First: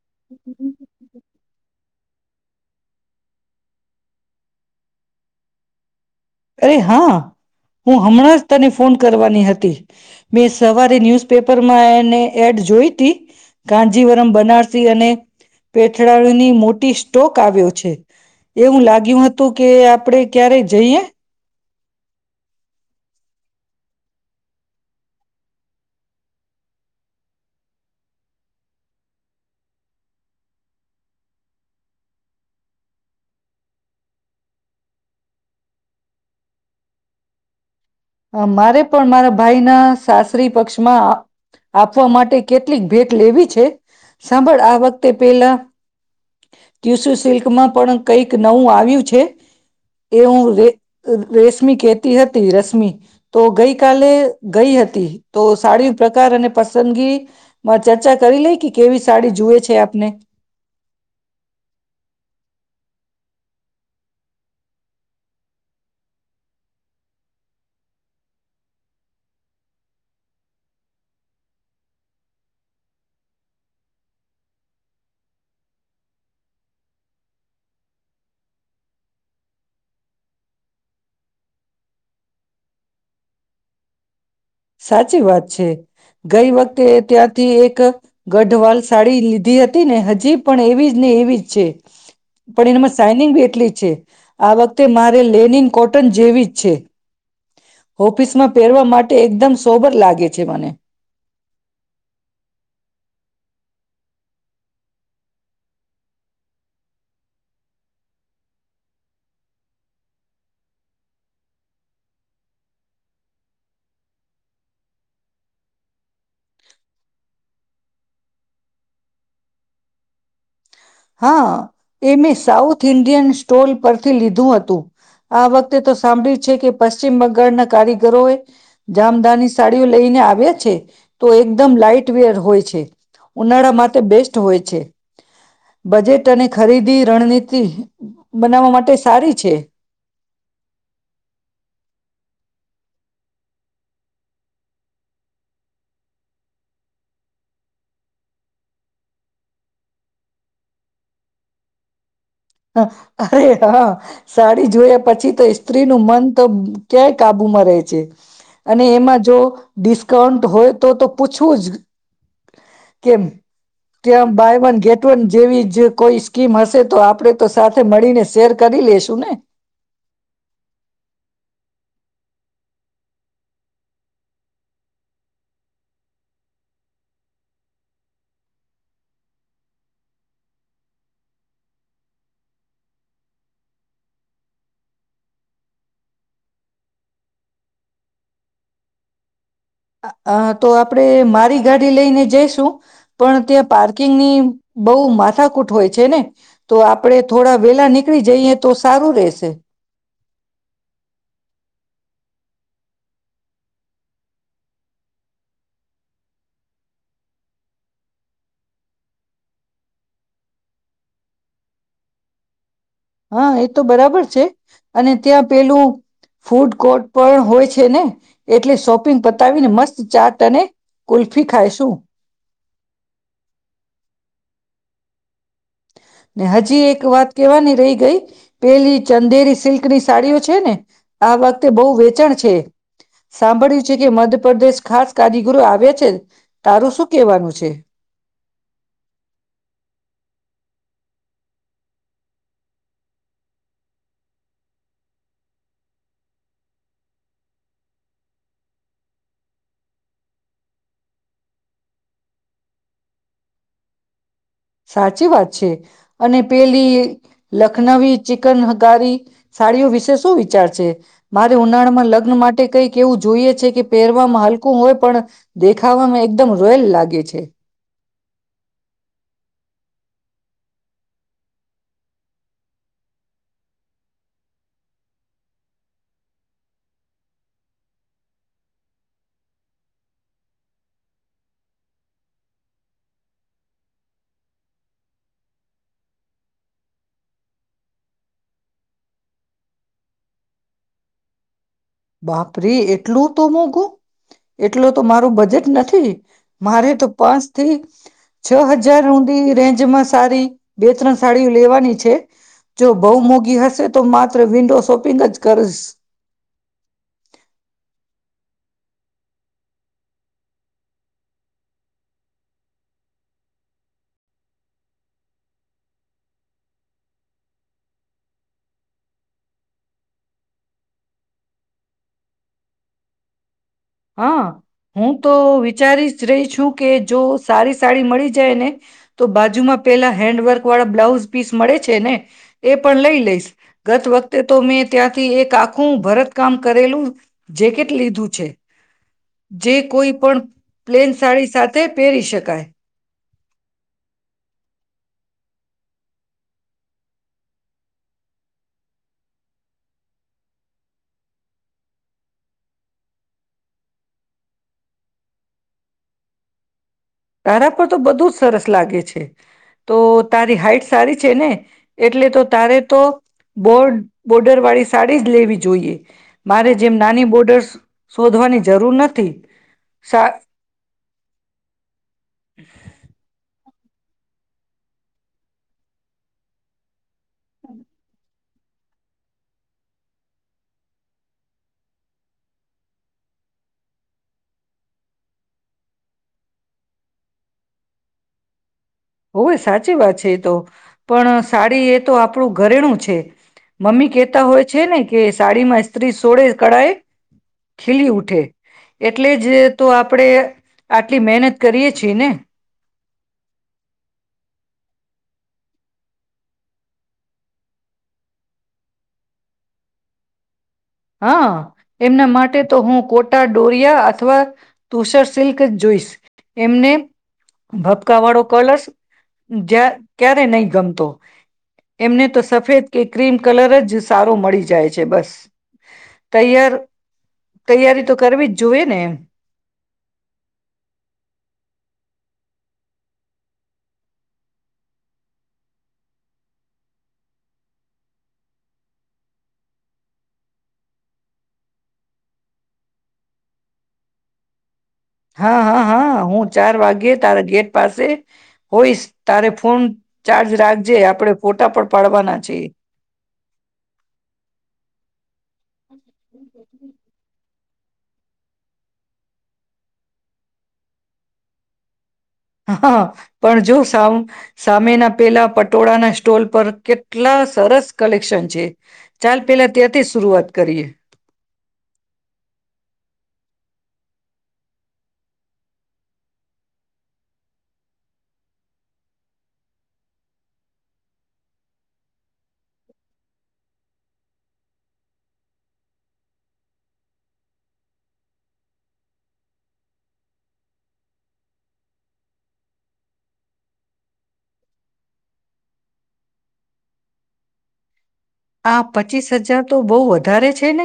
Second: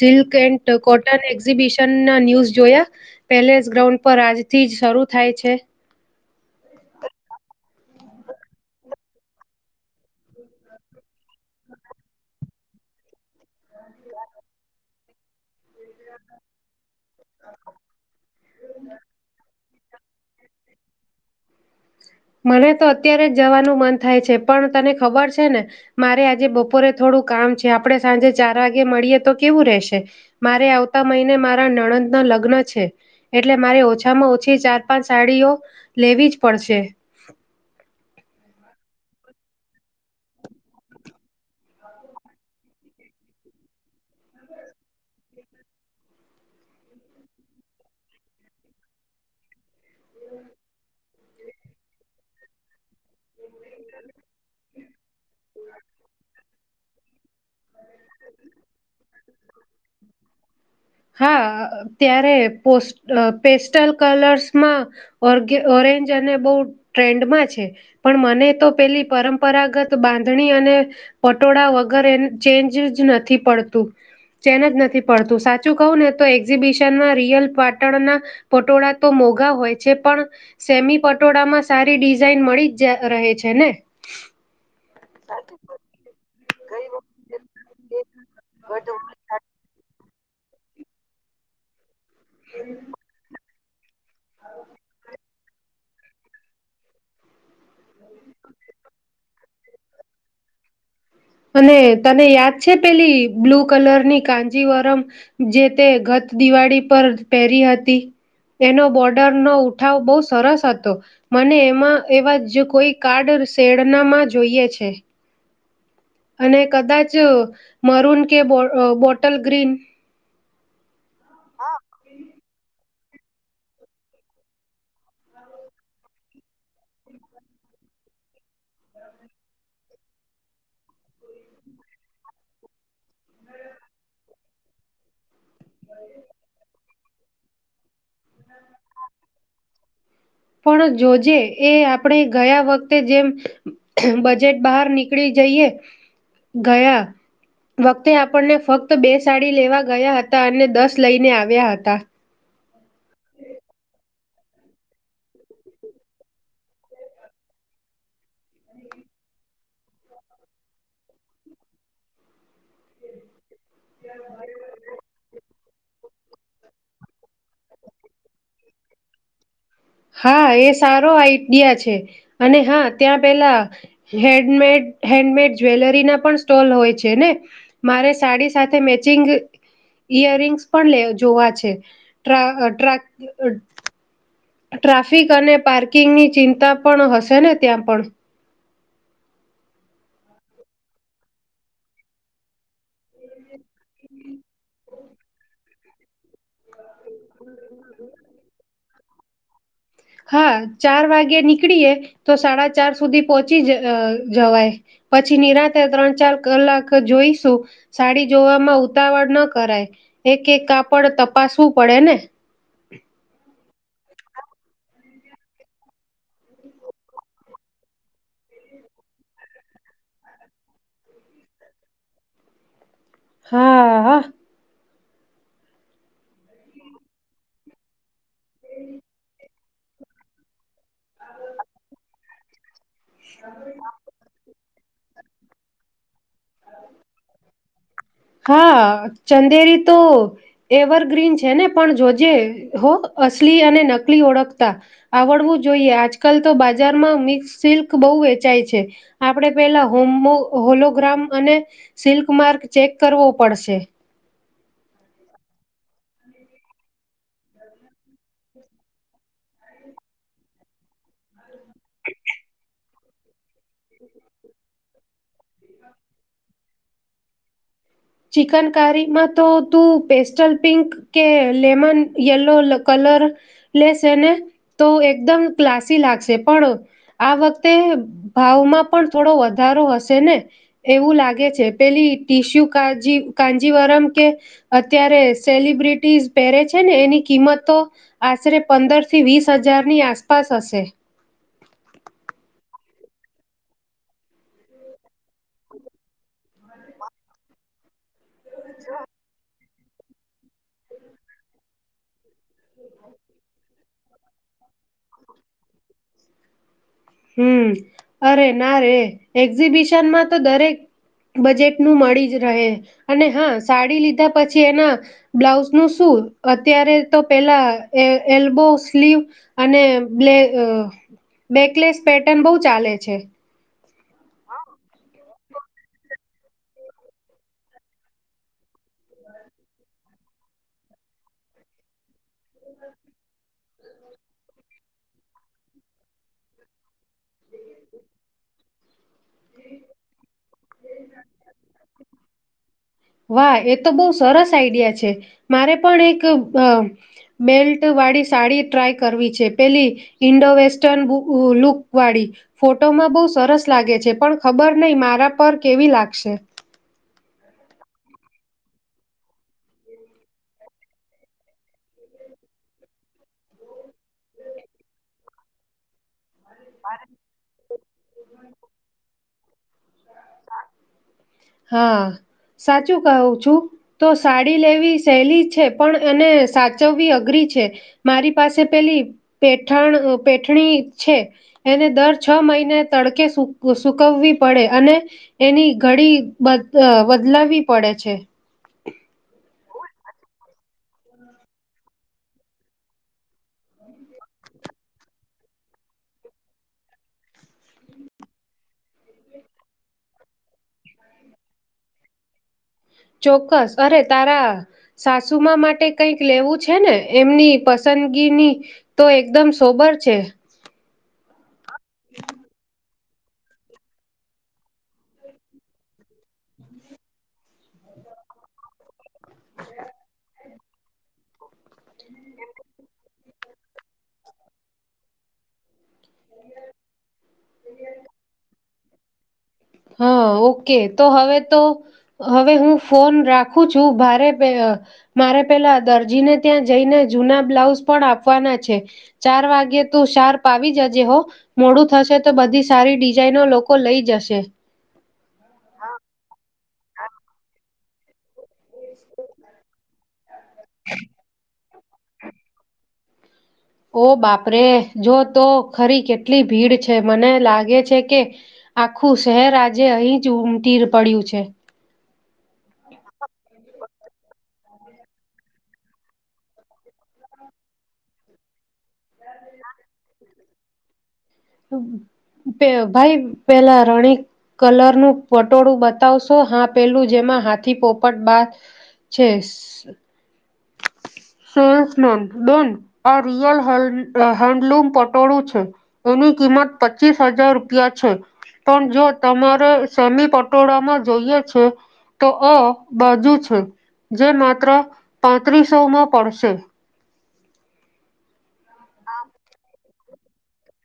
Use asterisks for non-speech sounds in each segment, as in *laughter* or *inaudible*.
Silk and cotton exhibition ના news જોયા palace ground પર આજથી જ શરૂ થાય છે અરે હા હું હમણાં જ તને ફોન કરવાની હતી મે સવારે ન્યુઝપેપર માંને એડ જોઈતી કાંજીવરામ બનારસી અને પેઠળણની મોટી સ્ટોક આવ્યો છે એવું લાગ્યું હતું કે આપડે ક્યારે જઈએ મને તો અત્યારે જ જવાનું મન થાય છે પણ તને ખબર છે ને મારે આજે બપોરે થોડું કામ છે આપડણે સાંજે ચાર વાગે મળીએ તો કેવું રહેશે મારે આવતા મહિને મારા નણંદના લગ્ન છે એટલે મારે ઓછામાં ઓછી ચાર પાંચ સાડીઓ લેવી જ પડશે *inaudible* હ મારે પણ મારા ભાઈના સાસરી પક્ષમાં આપવા માટે કેટલીક ભેટ લેવી છે સાંભળ આ વખતે પેલા ટુસુ સિલ્કમાં પણ કઈક નવું આવ્યું છે એ હું ર રેશમી કતી હતી રશ્મી તો ગઈ કલે ગઈ હતી તો સાડી પ્રકાર અને પસંદગીમાં ચર્ચા કરી લઈ કે કેવી સાડી જુએ છે આપને હા ત્યારે પો પેસ્ટલ કલર્સમાં ઓગ ઓરેન્જ અને બહુ ટ્રેન્ડમાં છે પણ મને તો પેલી પરંપરાગત બાંધણી અને પટોળા વગર ચેન્જ જ નથી પડતું ચેનજ નથી પડતું સાચું કહું ને તો એક્ઝિબિશનમાં રિયલ પાટણના પટોળા તો મોઘા હોય છે પણ સેમી પટોળામાં સારી ડિઝઇન મળી જ ત્યાં રહે છે ને? સાચી વાત છે. ગઈ વખતે ત્યાંથી એક ગઢવાલ સાડી લીધી હતી. ને હજ હજી પણ એવી જ ને એવી જ છે. પણ એનામાં સાઈનિંગ બી એટલી જ છે. આ વખતે મારે લેનિન કોટન જેવી જ છે. હોફિસમાં પહેરવા માટે એકદમ એવું જ લાગે છે મને અને તને યાદ છે પેલી બ્લૂ કલરની કાજીવરમ જ પેલી તમને યાદ છે પેલી બ્લુ કલરની કાંજીવરમ જે તે ગત દિવાળી પર જ પહેરી હતી. એનો બોર્ડરનો ઉઠાવ બહુ સરસ હતો અને મને એમાં એવા જ કોઈ એકાદ શેડ ના માં જોઈએ છે. અને કદાચ મરુન કે બો અહ બોટલ ગ્રીન હા એં મેં સાઉથ ઇન્ડિયન સ્ટોલ પરથી લીધું હતું. આ વખતે તો સાંભળ્યું છે કે પશ્ચિમ બંગાળના કારીગરો એ જામદાની સાડીઓ લઈને આવ્યા છે. તો એકદમ લાાઈટ વેટ હોય છે. ઉનાળામાં તો બેસ્ટ હોય છે. બજેટ અને ખરીદી રણનીતિ બનાવવા માટે સારી છે. પણ જો જે એ આપણે ગયા વખતે જેમ બજેટ બહાર નીકળી જઈએ. ગયા, વખતે આપણને ફક્ત બે સાડી લેવા ગયા હતા. અને દસ લઈને આવ્યા હતા. હ અરે હા સાડી જોયા પછી તો સ્ત્રી નું મન તો ક્યાય કાબુમાં રહે છે? અને એમાં જો ડિસ્કાઉન્ટ હોય તો તો પૂછવું જ કેમ? ત્યોં બાય વન ગેટ વન જેવી જ જે કોઈ સ્કીમ હશે તો આપણે તો સાથે મળીને શેર કરી લેશુ ને હા એ સારો આઈડિયા છે. અને હા ત્યાં પેલા હેન્ડમેડ હેન્ડમેડ જ્વેલરીના પણ સ્ટોલ હોય છે ને. મારે સાડી સાથે મેચિંગ ઈયરિંગ્સ પણ લે જોવા છે ટ્રાય અ ટ્રા ટ્રાફિક અને પાર્કિંગની ચિંતા પણ હશેને ત્યાં પણ અ અ તો આપણે મારી ગાડી લઈને જઈશું. પણ ત્યાં પાર્કિંગની બહુ માથાકૂટ હોય છે ને. તો આપણે થોડા વેલા નીકળી જઈએ તો સારું રહેશે. હા ચાર વાગે નીકળીયે તો સાડા ચાર સુધી પોહોંચી જ અ જવાય. પછી નિરાંતે ત્રણ ચાર કલાક જોઈશું સાડી જોવામાં ઉતાવળ ન કરાય એક એક કાપડ તપાસવું પડે ને? હા એ તો બરાબર છે અને ત્યાં પેલું ફૂડ કોર્ટ પણ હોય છે ને? એટલે શોપિંગ પતાવીને મસ્ત ચાટ અને કુલ્ફી ખાયશું. હા હ ને હજી એક વાત કેવાની રહી ગઈ પેલી ચંદેરી સિલ્ક સિલ્ક ની સાડીઓ છે ને? આ વખતે બહુ વેચાણ છે. સાંભળ્યું છે કે મધપ્રદેશ ખાસ કારીગરો આવે છે. તારું શું કેવાનું છે? હા ચંદેરી તો એવરગ્રીન છે ને. પણ જોજે હો અસલી અને નકલી ઓળખતા આવડવું જોઈએ. આજકાલ તો બાજારમાં મિક્સ સિલ્ક બહુ વેચાય છે. આપણે પેલા હોમમો હોલોગ્રામ અને સિલ્ક માર્ક ચેક કરવો પડશે. સાચી વાત છે અને પેલી લખનવી ચિકન હગારી સાડીઓ વિશે શું વિચાર છે? મારે ઉનાળામાં લગ્ન માટે કઈક એવું જોઈએ છે. કે પહેરવામાં હલકું હોય. પણ દેખાવામાં એકદમ રોયલ લાગે છે. ચિકન કારીમાં તો તું પેસ્ટલ પિંક કે લેમન યેલો કલર લેસે ને તો એકદમ ક્લાસી લાગશે. પણ આ વખતે ભાવમાં પણ થોડો વધારો હશે ને એવું લાગે છે. પેલી ટીશ્યુ કાજી કાજીવરમ કે અત્યારે સેલિબ્રિટીઝ પહેરે છે ને એની કિંમતો આશરે પંદર થી વીસ હજારની આસપાસ હશે. બાપરે એટલું તો મોઘું એટલો તો મારું બજેટ નથી મારે તો પાંચ થી છ હજાર હુથી રેન્જ જ માં સારી બે ત્રણ સાડીઓ લેવાની છે. જો બહુ મોંઘી હશે તો માત્ર વિન્ડો શોપિંગ જ કરીશ હમ અરે ના રે એક્ઝિબિશનમાં તો દરેક બજેટનું મળી જ રહે અને હા સાડી લીધા પછી એના બ્લાઉઝનું શું અત્યારે તો પેલા એ એલ્બો સ્લીવ અને બ્લે અ બેકલેસ પેટર્ન બહુ ચાલે છે. હા હું તો વિચારી જ રહી છું કે જો સારી સાડી મળી જાય ને તો બાજુમાં પેલા હેન્ડવર્ક વાળા બ્લાઉઝ પીસ મળે છે ને એ પણ લઈ લઈશ ગત વખતે તો મેં ત્યાંથી એક આખું ભરત કામ કરેલું જેકેટ લીધું છે. જે કોઈપણ પ્લેન સાડી સાથે પહેરી શકાય. વાહ એ તો બહુ સરસ આઈડિયા છે મારે પણ એક અ બેલ્ટ વાળી સાડી ટ્રાય કરવી છે પેલી ઈન્ડો વેસ્ટર્ન વુ ઊ લુક વાળી ફોટોમાં બહુ સરસ લાગે છે પણ ખબર નહી મારા પર કેવી લાગશે. તારા પર તો બધું જ સરસ લાગે છે તો તારી હાઈટ સારી છે ને એટલે તો તારે તો બોડ બોર્ડર વાળી સાડી જ લેવી જોઈએ. મારે જેમ નાની બોર્ડર્સ શોધવાની જરૂર નથી સા હા સાચુ કઉ છુ તો સાડી લેવી સહેલી છે પણ એને સાચવવી અઘરી છે મારી પાસે પેલી પેઠાણ પેઠણી છે એને દર છ મહિને તડકે સુ સુકવી પડે અને એની ઘડી બદલ અ બદલાવી પડે છે હોવે સાચી વાત છે એ તો પણ સાડી એ તો આપણું ઘરેણું છે મમ્મી કહેતા હોય છે ને કે સાડીમાં સ્ત્રી સોળે કળાએ ખીલી ઉઠે એટલે જ તો આપણેે આટલી મહેનત કરીએ છીએ ને ચોક્કસ અરે તારા સાસુમા માટે કઈક લેવું છે ને એમની પસંદગીની તો એકદમ સોબર છે હા એમના માટે તો હું કોટા ડોરિયા અથવા તુષાર સિલ્ક જોઈશ એમને ભપકા વાળો કલર્સ જ્યાં ક્યારે નહી ગમતો એમને તો સફેદ કે ક્રીમ કલર જ સારો મળી જાય છે બસ તૈયાર તૈયારી તો કરવી જ જોય ને હા ઓકે તો હવે તો હવે હું ફોન રાખું છું ભારે પેલ મારે પેલા દરજીને ત્યાં જઈને જૂના બ્લાઉઝ પણ આપવાના છે ચાર વાગ્યે તું શાર્પ આવી જજે હો મોડું થશે તો બધી સારી ડિઝાઇનો લોકો લઈ જશે હા હા હા હું ચાર વાગે તારા ગેટ પાસે હોઈશ તારે ફોન ચાર્જ રાખજે આપણે ફોટા પડ પાડવાના છે ઓ બાપરે જો તો ખરી કેટલી ભીડ છે મને લા લાગે છે કે આખું શહેર આજે અહીં જ ઉમટી પડ્યું છે હા પણ જો સામ સામેના પેલા પટોળાના સ્ટોલ પર કેટલા સરસ કલેક્શન છે ચાલ પેલા ત્યાંથી શરૂઆત કરીએ પેઉ ભાઈ પેલા રાણી કલરનું પટોળું બતાવશો હા પેલું જેમાં હાથી પોપટ બાઝ છે સેલ્સમેન બેન આ રિયલ હે હેન્ડલૂમ પટોળું છે એની કિંમત પચીસ હજાર રૂપિયા છે પણ જો તમારે સેમી પટોળામાં જોઈએ છે તો આ બાજુ છે જે માત્ર પાંત્રીસોમાં પડશે આ પચીસ હજાર તો બહુ વધારે છેને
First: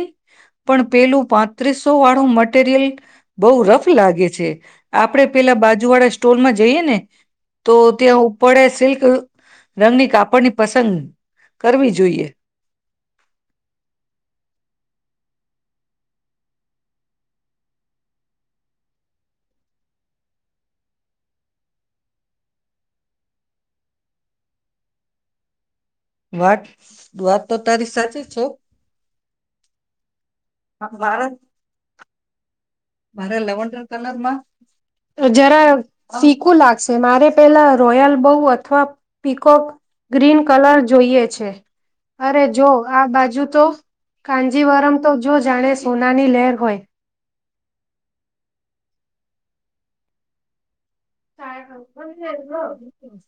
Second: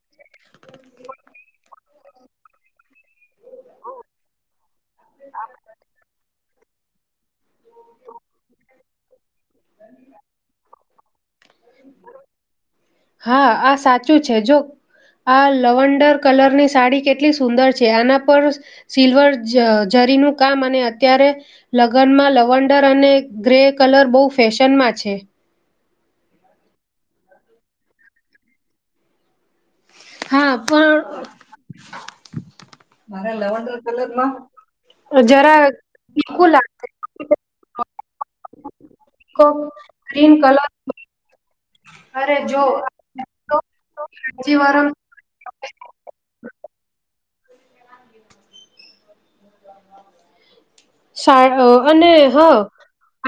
પણ પેલું પાંત્રીસો વાળું મટીરિયલ બહુ રફ લાગે છે આપડે પેલા બાજુ વાળા સ્ટોલ માં જઈએ ને તો ત્યાં ઉપડે સિલ્ક રંગની કાપડની પસંદ કરવી જોઈએ હા આ સાચું છે જો આ લવન્ડર કલરની સાડી કેટલી સુંદર છે આના પર સિલ્વર જ જરીનું કામ અને અત્યારે લગનમાં લવંડર અને ગ્રે કલર બહુ ફેશનમાં છે વાત વાત તો તારી સાચી છે હા પણ મારા મારે લવંડર લવન્ડર કલરમાં જરા ફીકું લાગશે મારે પેલા રોયલ બઉ અથવા પીકો ગ્રીન કલર જોઈએ છે અરે જો આ બાજુ તો કાંજીવરમ કાનજીવરમ તો જો જાણે સોનાની લહેર હોય હ સા અ, અને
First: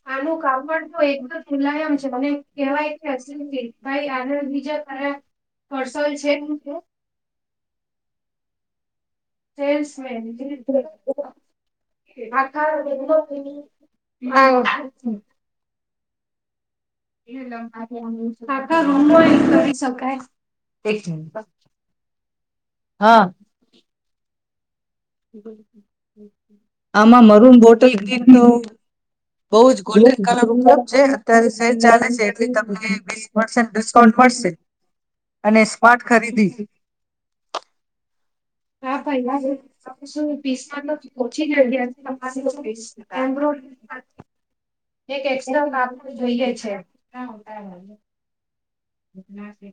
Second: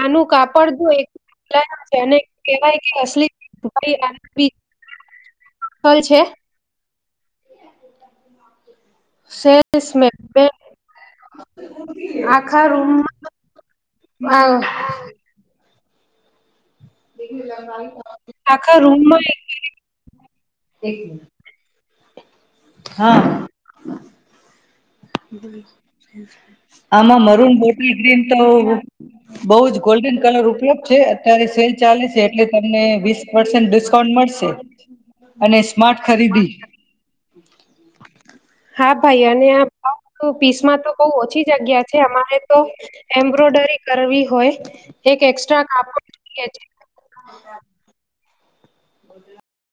આનું કાપડ કામડ જો તો એક એકદમ મુલાયમ છે અને કેવાય કે અશજી ભાઈ આના બીજા તારા ફસલ છે સેલ્સમેન બે આખા રૂમમાં આ *inaudible* આખા રૂમમાં *unintelligible* હા *unintelligible* આમાં મરૂન બોટલ ગ્રીન તો બહ જ ગોલ્ડન કલર ઉપલબ્ધ છે. અત્યારે સેલ ચાલે છે એટલે તમને વીસ પરસેન્ટ ડિસ્કાઉન્ટ મળશે. અને સ્માર્ટ ખરીદી. હા, ભાઈ અને આ પીસમાં તો બહ ઓછી જગ્યા છે અમારે તો એમ્બ્રોઈડરી કરવી હોય એક એક્સ્ટ્રા કાપડ છે. *inaudible*